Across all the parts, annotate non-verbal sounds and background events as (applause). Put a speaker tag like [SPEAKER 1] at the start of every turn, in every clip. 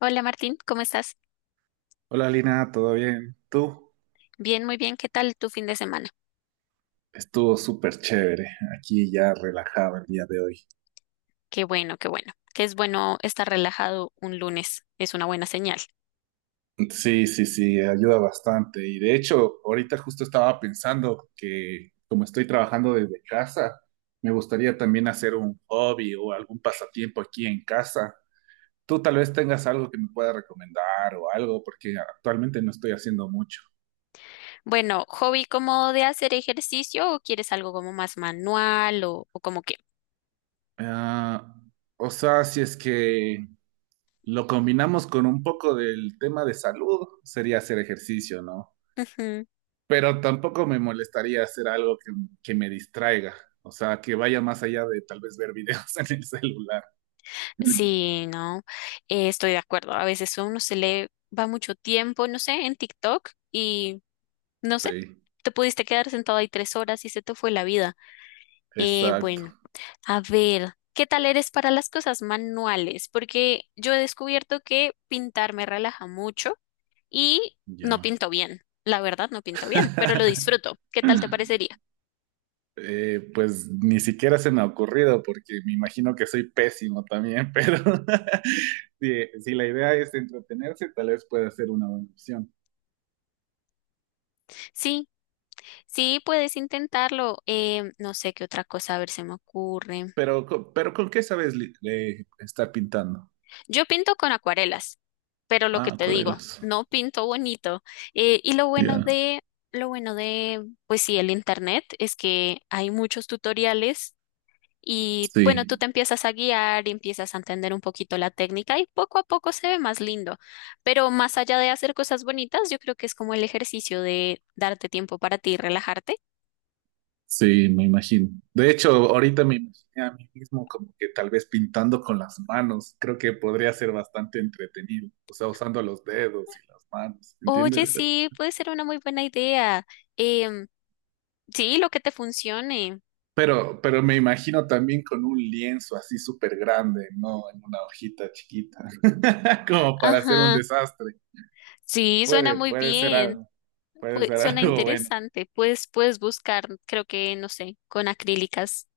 [SPEAKER 1] Hola Martín, ¿cómo estás?
[SPEAKER 2] Hola Lina, ¿todo bien? ¿Tú?
[SPEAKER 1] Bien, muy bien. ¿Qué tal tu fin de semana?
[SPEAKER 2] Estuvo súper chévere, aquí ya relajado el día de hoy.
[SPEAKER 1] Qué bueno, qué bueno. Que es bueno estar relajado un lunes. Es una buena señal.
[SPEAKER 2] Sí, sí, sí, ayuda bastante. Y de hecho, ahorita justo estaba pensando que como estoy trabajando desde casa, me gustaría también hacer un hobby o algún pasatiempo aquí en casa. Tú tal vez tengas algo que me pueda recomendar o algo, porque actualmente no estoy haciendo mucho.
[SPEAKER 1] Bueno, ¿hobby como de hacer ejercicio o quieres algo como más manual o como qué?
[SPEAKER 2] Ah, o sea, si es que lo combinamos con un poco del tema de salud, sería hacer ejercicio, ¿no?
[SPEAKER 1] Ujú.
[SPEAKER 2] Pero tampoco me molestaría hacer algo que me distraiga, o sea, que vaya más allá de tal vez ver videos (laughs) en el celular.
[SPEAKER 1] Sí, no, estoy de acuerdo. A veces a uno se le va mucho tiempo, no sé, en TikTok y no sé,
[SPEAKER 2] Sí,
[SPEAKER 1] te pudiste quedar sentado ahí 3 horas y se te fue la vida.
[SPEAKER 2] exacto,
[SPEAKER 1] Bueno. A ver, ¿qué tal eres para las cosas manuales? Porque yo he descubierto que pintar me relaja mucho y no
[SPEAKER 2] ya.
[SPEAKER 1] pinto bien. La verdad, no pinto bien, pero lo
[SPEAKER 2] (laughs)
[SPEAKER 1] disfruto. ¿Qué tal te parecería?
[SPEAKER 2] Pues ni siquiera se me ha ocurrido porque me imagino que soy pésimo también, (laughs) pero (laughs) si la idea es entretenerse, tal vez pueda ser una buena opción.
[SPEAKER 1] Sí, sí, puedes intentarlo. No sé qué otra cosa, a ver, se me ocurre.
[SPEAKER 2] Pero, pero ¿con qué sabes estar pintando?
[SPEAKER 1] Yo pinto con acuarelas, pero lo que
[SPEAKER 2] Ah,
[SPEAKER 1] te digo,
[SPEAKER 2] Corelas.
[SPEAKER 1] no pinto bonito. Y
[SPEAKER 2] Ya.
[SPEAKER 1] lo bueno de, pues sí, el internet es que hay muchos tutoriales. Y bueno, tú
[SPEAKER 2] Sí,
[SPEAKER 1] te empiezas a guiar y empiezas a entender un poquito la técnica y poco a poco se ve más lindo. Pero más allá de hacer cosas bonitas, yo creo que es como el ejercicio de darte tiempo para ti y relajarte.
[SPEAKER 2] sí, me imagino. De hecho, ahorita me imaginé a mí mismo como que tal vez pintando con las manos. Creo que podría ser bastante entretenido. O sea, usando los dedos y las manos,
[SPEAKER 1] Oye,
[SPEAKER 2] ¿entiendes?
[SPEAKER 1] sí, puede ser una muy buena idea. Em, sí, lo que te funcione.
[SPEAKER 2] Pero me imagino también con un lienzo así súper grande, no en una hojita chiquita, (laughs) como para hacer un
[SPEAKER 1] Ajá,
[SPEAKER 2] desastre.
[SPEAKER 1] sí, suena
[SPEAKER 2] Puede,
[SPEAKER 1] muy
[SPEAKER 2] puede ser
[SPEAKER 1] bien.
[SPEAKER 2] algo, puede
[SPEAKER 1] Pues,
[SPEAKER 2] ser
[SPEAKER 1] suena
[SPEAKER 2] algo (laughs) bueno.
[SPEAKER 1] interesante. Pues puedes buscar, creo que, no sé, con acrílicas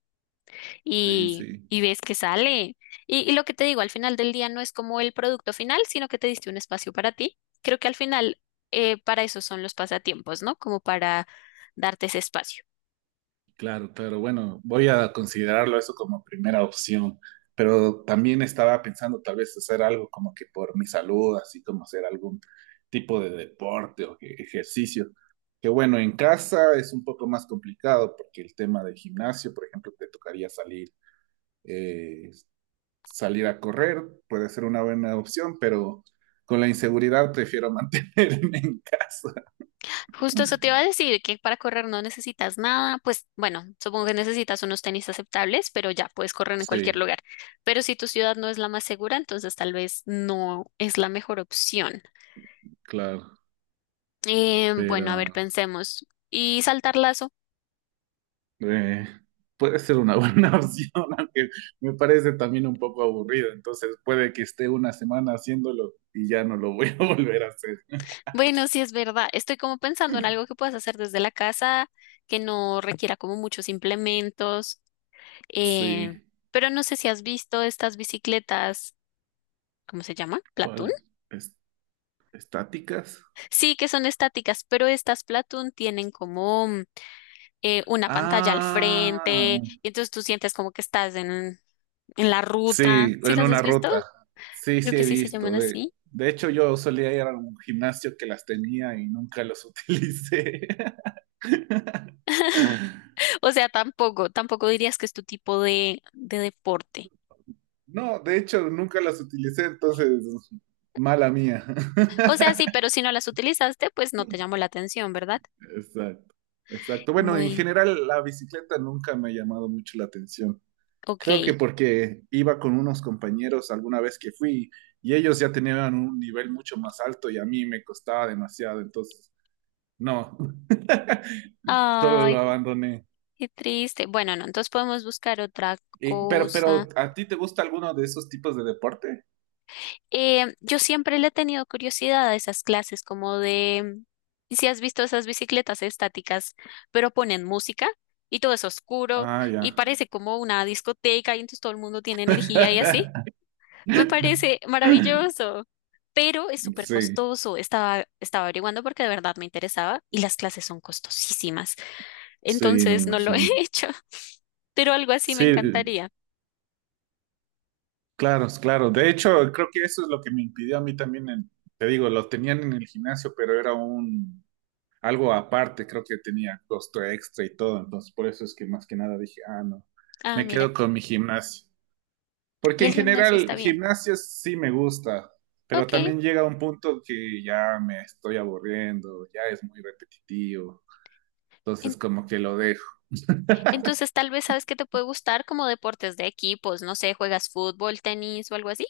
[SPEAKER 2] Sí, sí.
[SPEAKER 1] y ves que sale. Y lo que te digo, al final del día no es como el producto final, sino que te diste un espacio para ti. Creo que al final para eso son los pasatiempos, ¿no? Como para darte ese espacio.
[SPEAKER 2] Claro, claro. Bueno, voy a considerarlo eso como primera opción, pero también estaba pensando tal vez hacer algo como que por mi salud, así como hacer algún tipo de deporte o ejercicio. Que bueno, en casa es un poco más complicado porque el tema del gimnasio, por ejemplo, te tocaría salir, eh, salir a correr, puede ser una buena opción, pero con la inseguridad prefiero (laughs) mantenerme en casa.
[SPEAKER 1] Justo eso te iba a decir, que para correr no necesitas nada, pues bueno, supongo que necesitas unos tenis aceptables, pero ya puedes correr en cualquier
[SPEAKER 2] Sí,
[SPEAKER 1] lugar. Pero si tu ciudad no es la más segura, entonces tal vez no es la mejor opción.
[SPEAKER 2] claro,
[SPEAKER 1] Bueno, a ver,
[SPEAKER 2] pero...
[SPEAKER 1] pensemos. ¿Y saltar lazo?
[SPEAKER 2] Eh, puede ser una buena (laughs) opción, aunque me parece también un poco aburrido. Entonces puede que esté una semana haciéndolo y ya no lo voy a (laughs) volver a hacer.
[SPEAKER 1] Bueno, sí es verdad. Estoy como pensando en algo que puedas hacer desde la casa, que no requiera como muchos implementos. eh,
[SPEAKER 2] Sí.
[SPEAKER 1] pero no sé si has visto estas bicicletas, ¿cómo se llama? ¿Platón?
[SPEAKER 2] ¿Cuál? Es- ¿Estáticas?
[SPEAKER 1] Sí, que son estáticas, pero estas Platón tienen como una pantalla al
[SPEAKER 2] Ah,
[SPEAKER 1] frente y entonces tú sientes como que estás en la ruta.
[SPEAKER 2] sí,
[SPEAKER 1] ¿Sí
[SPEAKER 2] en
[SPEAKER 1] las
[SPEAKER 2] una
[SPEAKER 1] has visto?
[SPEAKER 2] ruta. Sí,
[SPEAKER 1] Creo
[SPEAKER 2] sí
[SPEAKER 1] que
[SPEAKER 2] he
[SPEAKER 1] sí se llaman
[SPEAKER 2] visto.
[SPEAKER 1] así.
[SPEAKER 2] De hecho, yo solía ir a un gimnasio que las tenía y nunca los (laughs) utilicé.
[SPEAKER 1] O sea, tampoco dirías que es tu tipo de deporte.
[SPEAKER 2] No, de hecho, nunca las utilicé, entonces, mala mía.
[SPEAKER 1] O
[SPEAKER 2] (laughs)
[SPEAKER 1] sea, sí, pero si no las utilizaste, pues no te llamó la atención, ¿verdad?
[SPEAKER 2] Exacto, exacto. Bueno, en
[SPEAKER 1] Muy,
[SPEAKER 2] general la bicicleta nunca me ha llamado mucho la atención.
[SPEAKER 1] ok.
[SPEAKER 2] Creo que porque iba con unos compañeros alguna vez que fui y ellos ya tenían un nivel mucho más alto y a mí me costaba demasiado, entonces no, (laughs) solo lo
[SPEAKER 1] Ay,
[SPEAKER 2] abandoné.
[SPEAKER 1] qué triste. Bueno, no, entonces podemos buscar otra
[SPEAKER 2] Pero,
[SPEAKER 1] cosa.
[SPEAKER 2] pero, ¿a ti te gusta alguno de esos tipos de deporte?
[SPEAKER 1] Yo siempre le he tenido curiosidad a esas clases, como de, si has visto esas bicicletas estáticas, pero ponen música y todo es oscuro
[SPEAKER 2] Ah, ya.
[SPEAKER 1] y parece como una discoteca y entonces todo el mundo tiene energía y así.
[SPEAKER 2] (laughs)
[SPEAKER 1] Me parece maravilloso, pero es súper
[SPEAKER 2] Sí,
[SPEAKER 1] costoso. Estaba averiguando porque de verdad me interesaba y las clases son costosísimas.
[SPEAKER 2] sí, me
[SPEAKER 1] Entonces no lo he (laughs)
[SPEAKER 2] imagino.
[SPEAKER 1] hecho, pero algo así me
[SPEAKER 2] Sí,
[SPEAKER 1] encantaría.
[SPEAKER 2] claro, claro. De hecho, creo que eso es lo que me impidió a mí también, te digo, lo tenían en el gimnasio, pero era un algo aparte, creo que tenía costo extra y todo, entonces por eso es que más que nada dije, ah, no,
[SPEAKER 1] Ah,
[SPEAKER 2] me
[SPEAKER 1] mira,
[SPEAKER 2] quedo con mi gimnasio. Porque
[SPEAKER 1] y
[SPEAKER 2] en
[SPEAKER 1] el gimnasio
[SPEAKER 2] general,
[SPEAKER 1] está bien.
[SPEAKER 2] gimnasio sí me gusta, pero
[SPEAKER 1] Ok.
[SPEAKER 2] también llega un punto que ya me estoy aburriendo, ya es muy repetitivo, entonces
[SPEAKER 1] en-
[SPEAKER 2] como que lo dejo.
[SPEAKER 1] Entonces tal vez sabes que te puede gustar como deportes de equipos, no sé, juegas fútbol, tenis o algo así,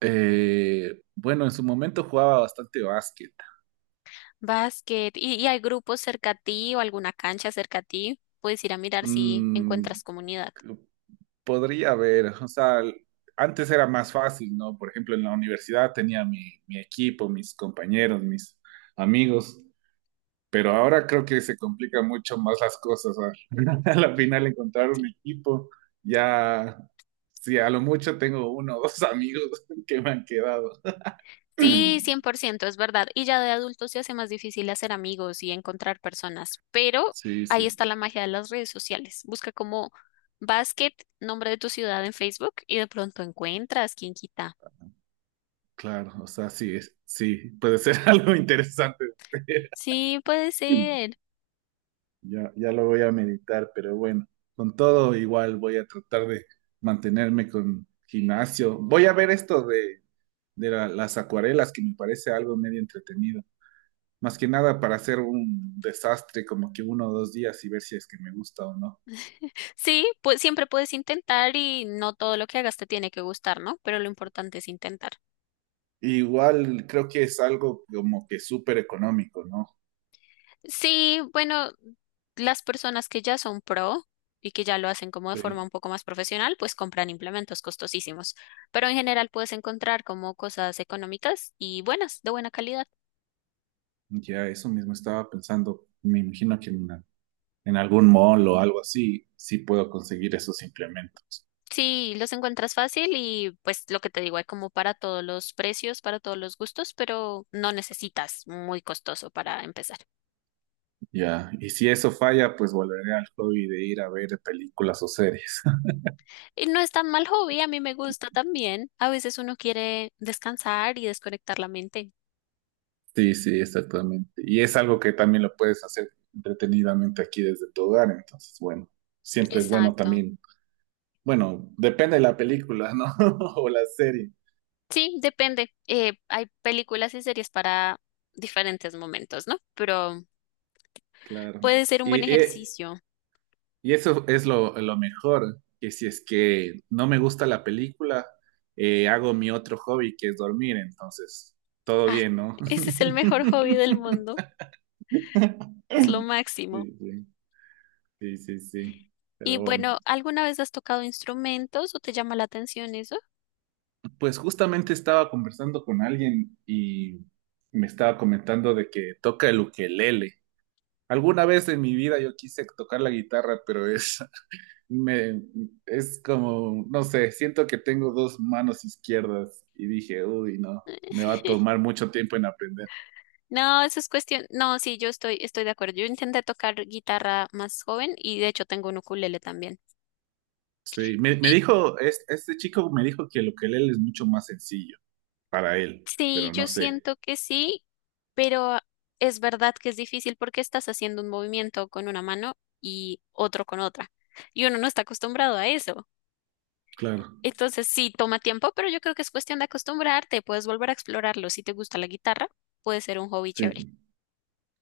[SPEAKER 2] Bueno, en su momento jugaba bastante básquet.
[SPEAKER 1] básquet, y hay grupos cerca a ti o alguna cancha cerca a ti, puedes ir a mirar si
[SPEAKER 2] Mm,
[SPEAKER 1] encuentras comunidad.
[SPEAKER 2] podría haber, o sea, antes era más fácil, ¿no? Por ejemplo, en la universidad tenía mi equipo, mis compañeros, mis amigos, pero ahora creo que se complican mucho más las cosas. A, (laughs) a la final encontrar un equipo, ya, sí, a lo mucho tengo uno o dos amigos (laughs) que me han quedado.
[SPEAKER 1] Sí, 100% es verdad. Y ya de adultos se hace más difícil hacer amigos y encontrar personas, pero
[SPEAKER 2] Sí,
[SPEAKER 1] ahí
[SPEAKER 2] sí,
[SPEAKER 1] está la magia de las redes sociales. Busca como basket, nombre de tu ciudad en Facebook y de pronto encuentras, quién quita.
[SPEAKER 2] claro, o sea, sí, sí, puede ser (laughs) algo interesante. (laughs)
[SPEAKER 1] Sí, puede ser.
[SPEAKER 2] Ya, ya lo voy a meditar, pero bueno, con todo igual voy a tratar de mantenerme con gimnasio. Voy a ver esto de las acuarelas, que me parece algo medio entretenido. Más que nada para hacer un desastre como que uno o dos días y ver si es que me gusta o no.
[SPEAKER 1] Sí, pues siempre puedes intentar y no todo lo que hagas te tiene que gustar, ¿no? Pero lo importante es intentar.
[SPEAKER 2] Igual creo que es algo como que súper económico, ¿no?
[SPEAKER 1] Sí, bueno, las personas que ya son pro y que ya lo hacen como de forma
[SPEAKER 2] Sí.
[SPEAKER 1] un poco más profesional, pues compran implementos costosísimos. Pero en general puedes encontrar como cosas económicas y buenas, de buena calidad.
[SPEAKER 2] Ya eso mismo estaba pensando. Me imagino que en algún mall o algo así, sí puedo conseguir esos implementos.
[SPEAKER 1] Sí, los encuentras fácil y pues lo que te digo, hay como para todos los precios, para todos los gustos, pero no necesitas muy costoso para empezar.
[SPEAKER 2] Ya, y si eso falla, pues volveré al hobby de ir a ver películas o series. (laughs)
[SPEAKER 1] Y no es tan mal hobby, a mí me gusta también. A veces uno quiere descansar y desconectar la mente.
[SPEAKER 2] Sí, sí, exactamente. Y es algo que también lo puedes hacer entretenidamente aquí desde tu hogar, entonces, bueno, siempre es bueno
[SPEAKER 1] Exacto.
[SPEAKER 2] también. Bueno, depende de la película, ¿no? (laughs) O la serie,
[SPEAKER 1] Sí, depende. Hay películas y series para diferentes momentos, ¿no? Pero
[SPEAKER 2] claro.
[SPEAKER 1] puede ser un
[SPEAKER 2] Y,
[SPEAKER 1] buen
[SPEAKER 2] eh,
[SPEAKER 1] ejercicio.
[SPEAKER 2] y eso es lo mejor, que si es que no me gusta la película, hago mi otro hobby, que es dormir, entonces, todo
[SPEAKER 1] Ay,
[SPEAKER 2] bien, ¿no?
[SPEAKER 1] ese es el mejor hobby del
[SPEAKER 2] (laughs)
[SPEAKER 1] mundo. Es lo máximo.
[SPEAKER 2] Sí, sí. Sí, sí, sí.
[SPEAKER 1] Y
[SPEAKER 2] Pero bueno,
[SPEAKER 1] bueno, ¿alguna vez has tocado instrumentos o te llama la atención eso?
[SPEAKER 2] pues justamente estaba conversando con alguien y me estaba comentando de que toca el ukelele. Alguna vez en mi vida yo quise tocar la guitarra, pero es, (laughs) me, es como, no sé, siento que tengo dos manos izquierdas y dije, uy, no, me va a
[SPEAKER 1] (laughs)
[SPEAKER 2] tomar mucho tiempo en aprender.
[SPEAKER 1] No, eso es cuestión. No, sí, estoy de acuerdo. Yo intenté tocar guitarra más joven y de hecho tengo un ukulele también.
[SPEAKER 2] Sí, me,
[SPEAKER 1] Y
[SPEAKER 2] me dijo, este chico me dijo que el ukelele es mucho más sencillo para él,
[SPEAKER 1] sí,
[SPEAKER 2] pero no
[SPEAKER 1] yo
[SPEAKER 2] sé.
[SPEAKER 1] siento que sí, pero es verdad que es difícil porque estás haciendo un movimiento con una mano y otro con otra. Y uno no está acostumbrado a eso.
[SPEAKER 2] Claro.
[SPEAKER 1] Entonces sí, toma tiempo, pero yo creo que es cuestión de acostumbrarte. Puedes volver a explorarlo. Si te gusta la guitarra, puede ser un hobby chévere.
[SPEAKER 2] Sí,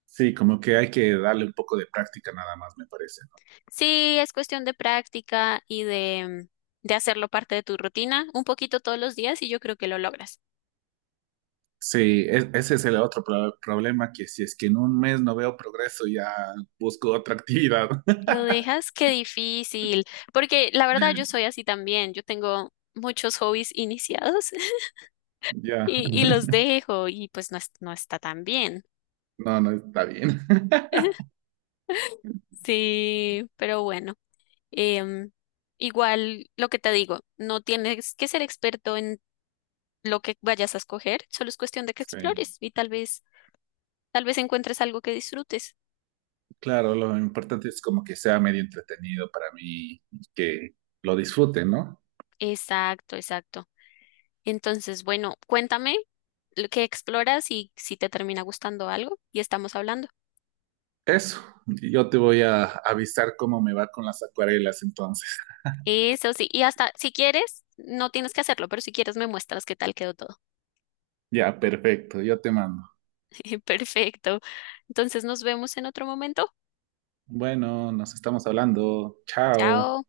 [SPEAKER 2] sí, como que hay que darle un poco de práctica nada más, me parece, ¿no?
[SPEAKER 1] Sí, es cuestión de práctica de hacerlo parte de tu rutina un poquito todos los días y yo creo que lo logras.
[SPEAKER 2] Sí, ese es el otro problema, que si es que en un mes no veo progreso, ya busco otra actividad. (laughs)
[SPEAKER 1] Lo dejas, qué difícil, porque la verdad yo soy así también, yo tengo muchos hobbies iniciados. (laughs)
[SPEAKER 2] Ya,
[SPEAKER 1] Y los dejo y pues no, no está tan bien.
[SPEAKER 2] no, no está bien. (laughs)
[SPEAKER 1] Sí, pero bueno, em, igual lo que te digo, no tienes que ser experto en lo que vayas a escoger, solo es cuestión de que
[SPEAKER 2] Sí,
[SPEAKER 1] explores y tal vez encuentres algo que disfrutes.
[SPEAKER 2] claro, lo importante es como que sea medio entretenido para mí, y que lo disfrute, ¿no?
[SPEAKER 1] Exacto, exacto. Entonces, bueno, cuéntame lo que exploras y si te termina gustando algo y estamos hablando.
[SPEAKER 2] Eso, yo te voy a avisar cómo me va con las acuarelas entonces.
[SPEAKER 1] Eso sí, y hasta si quieres, no tienes que hacerlo, pero si quieres me muestras qué tal quedó todo.
[SPEAKER 2] Ya, perfecto, yo te mando.
[SPEAKER 1] (laughs) Perfecto. Entonces nos vemos en otro momento.
[SPEAKER 2] Bueno, nos estamos hablando. Chao.
[SPEAKER 1] Chao.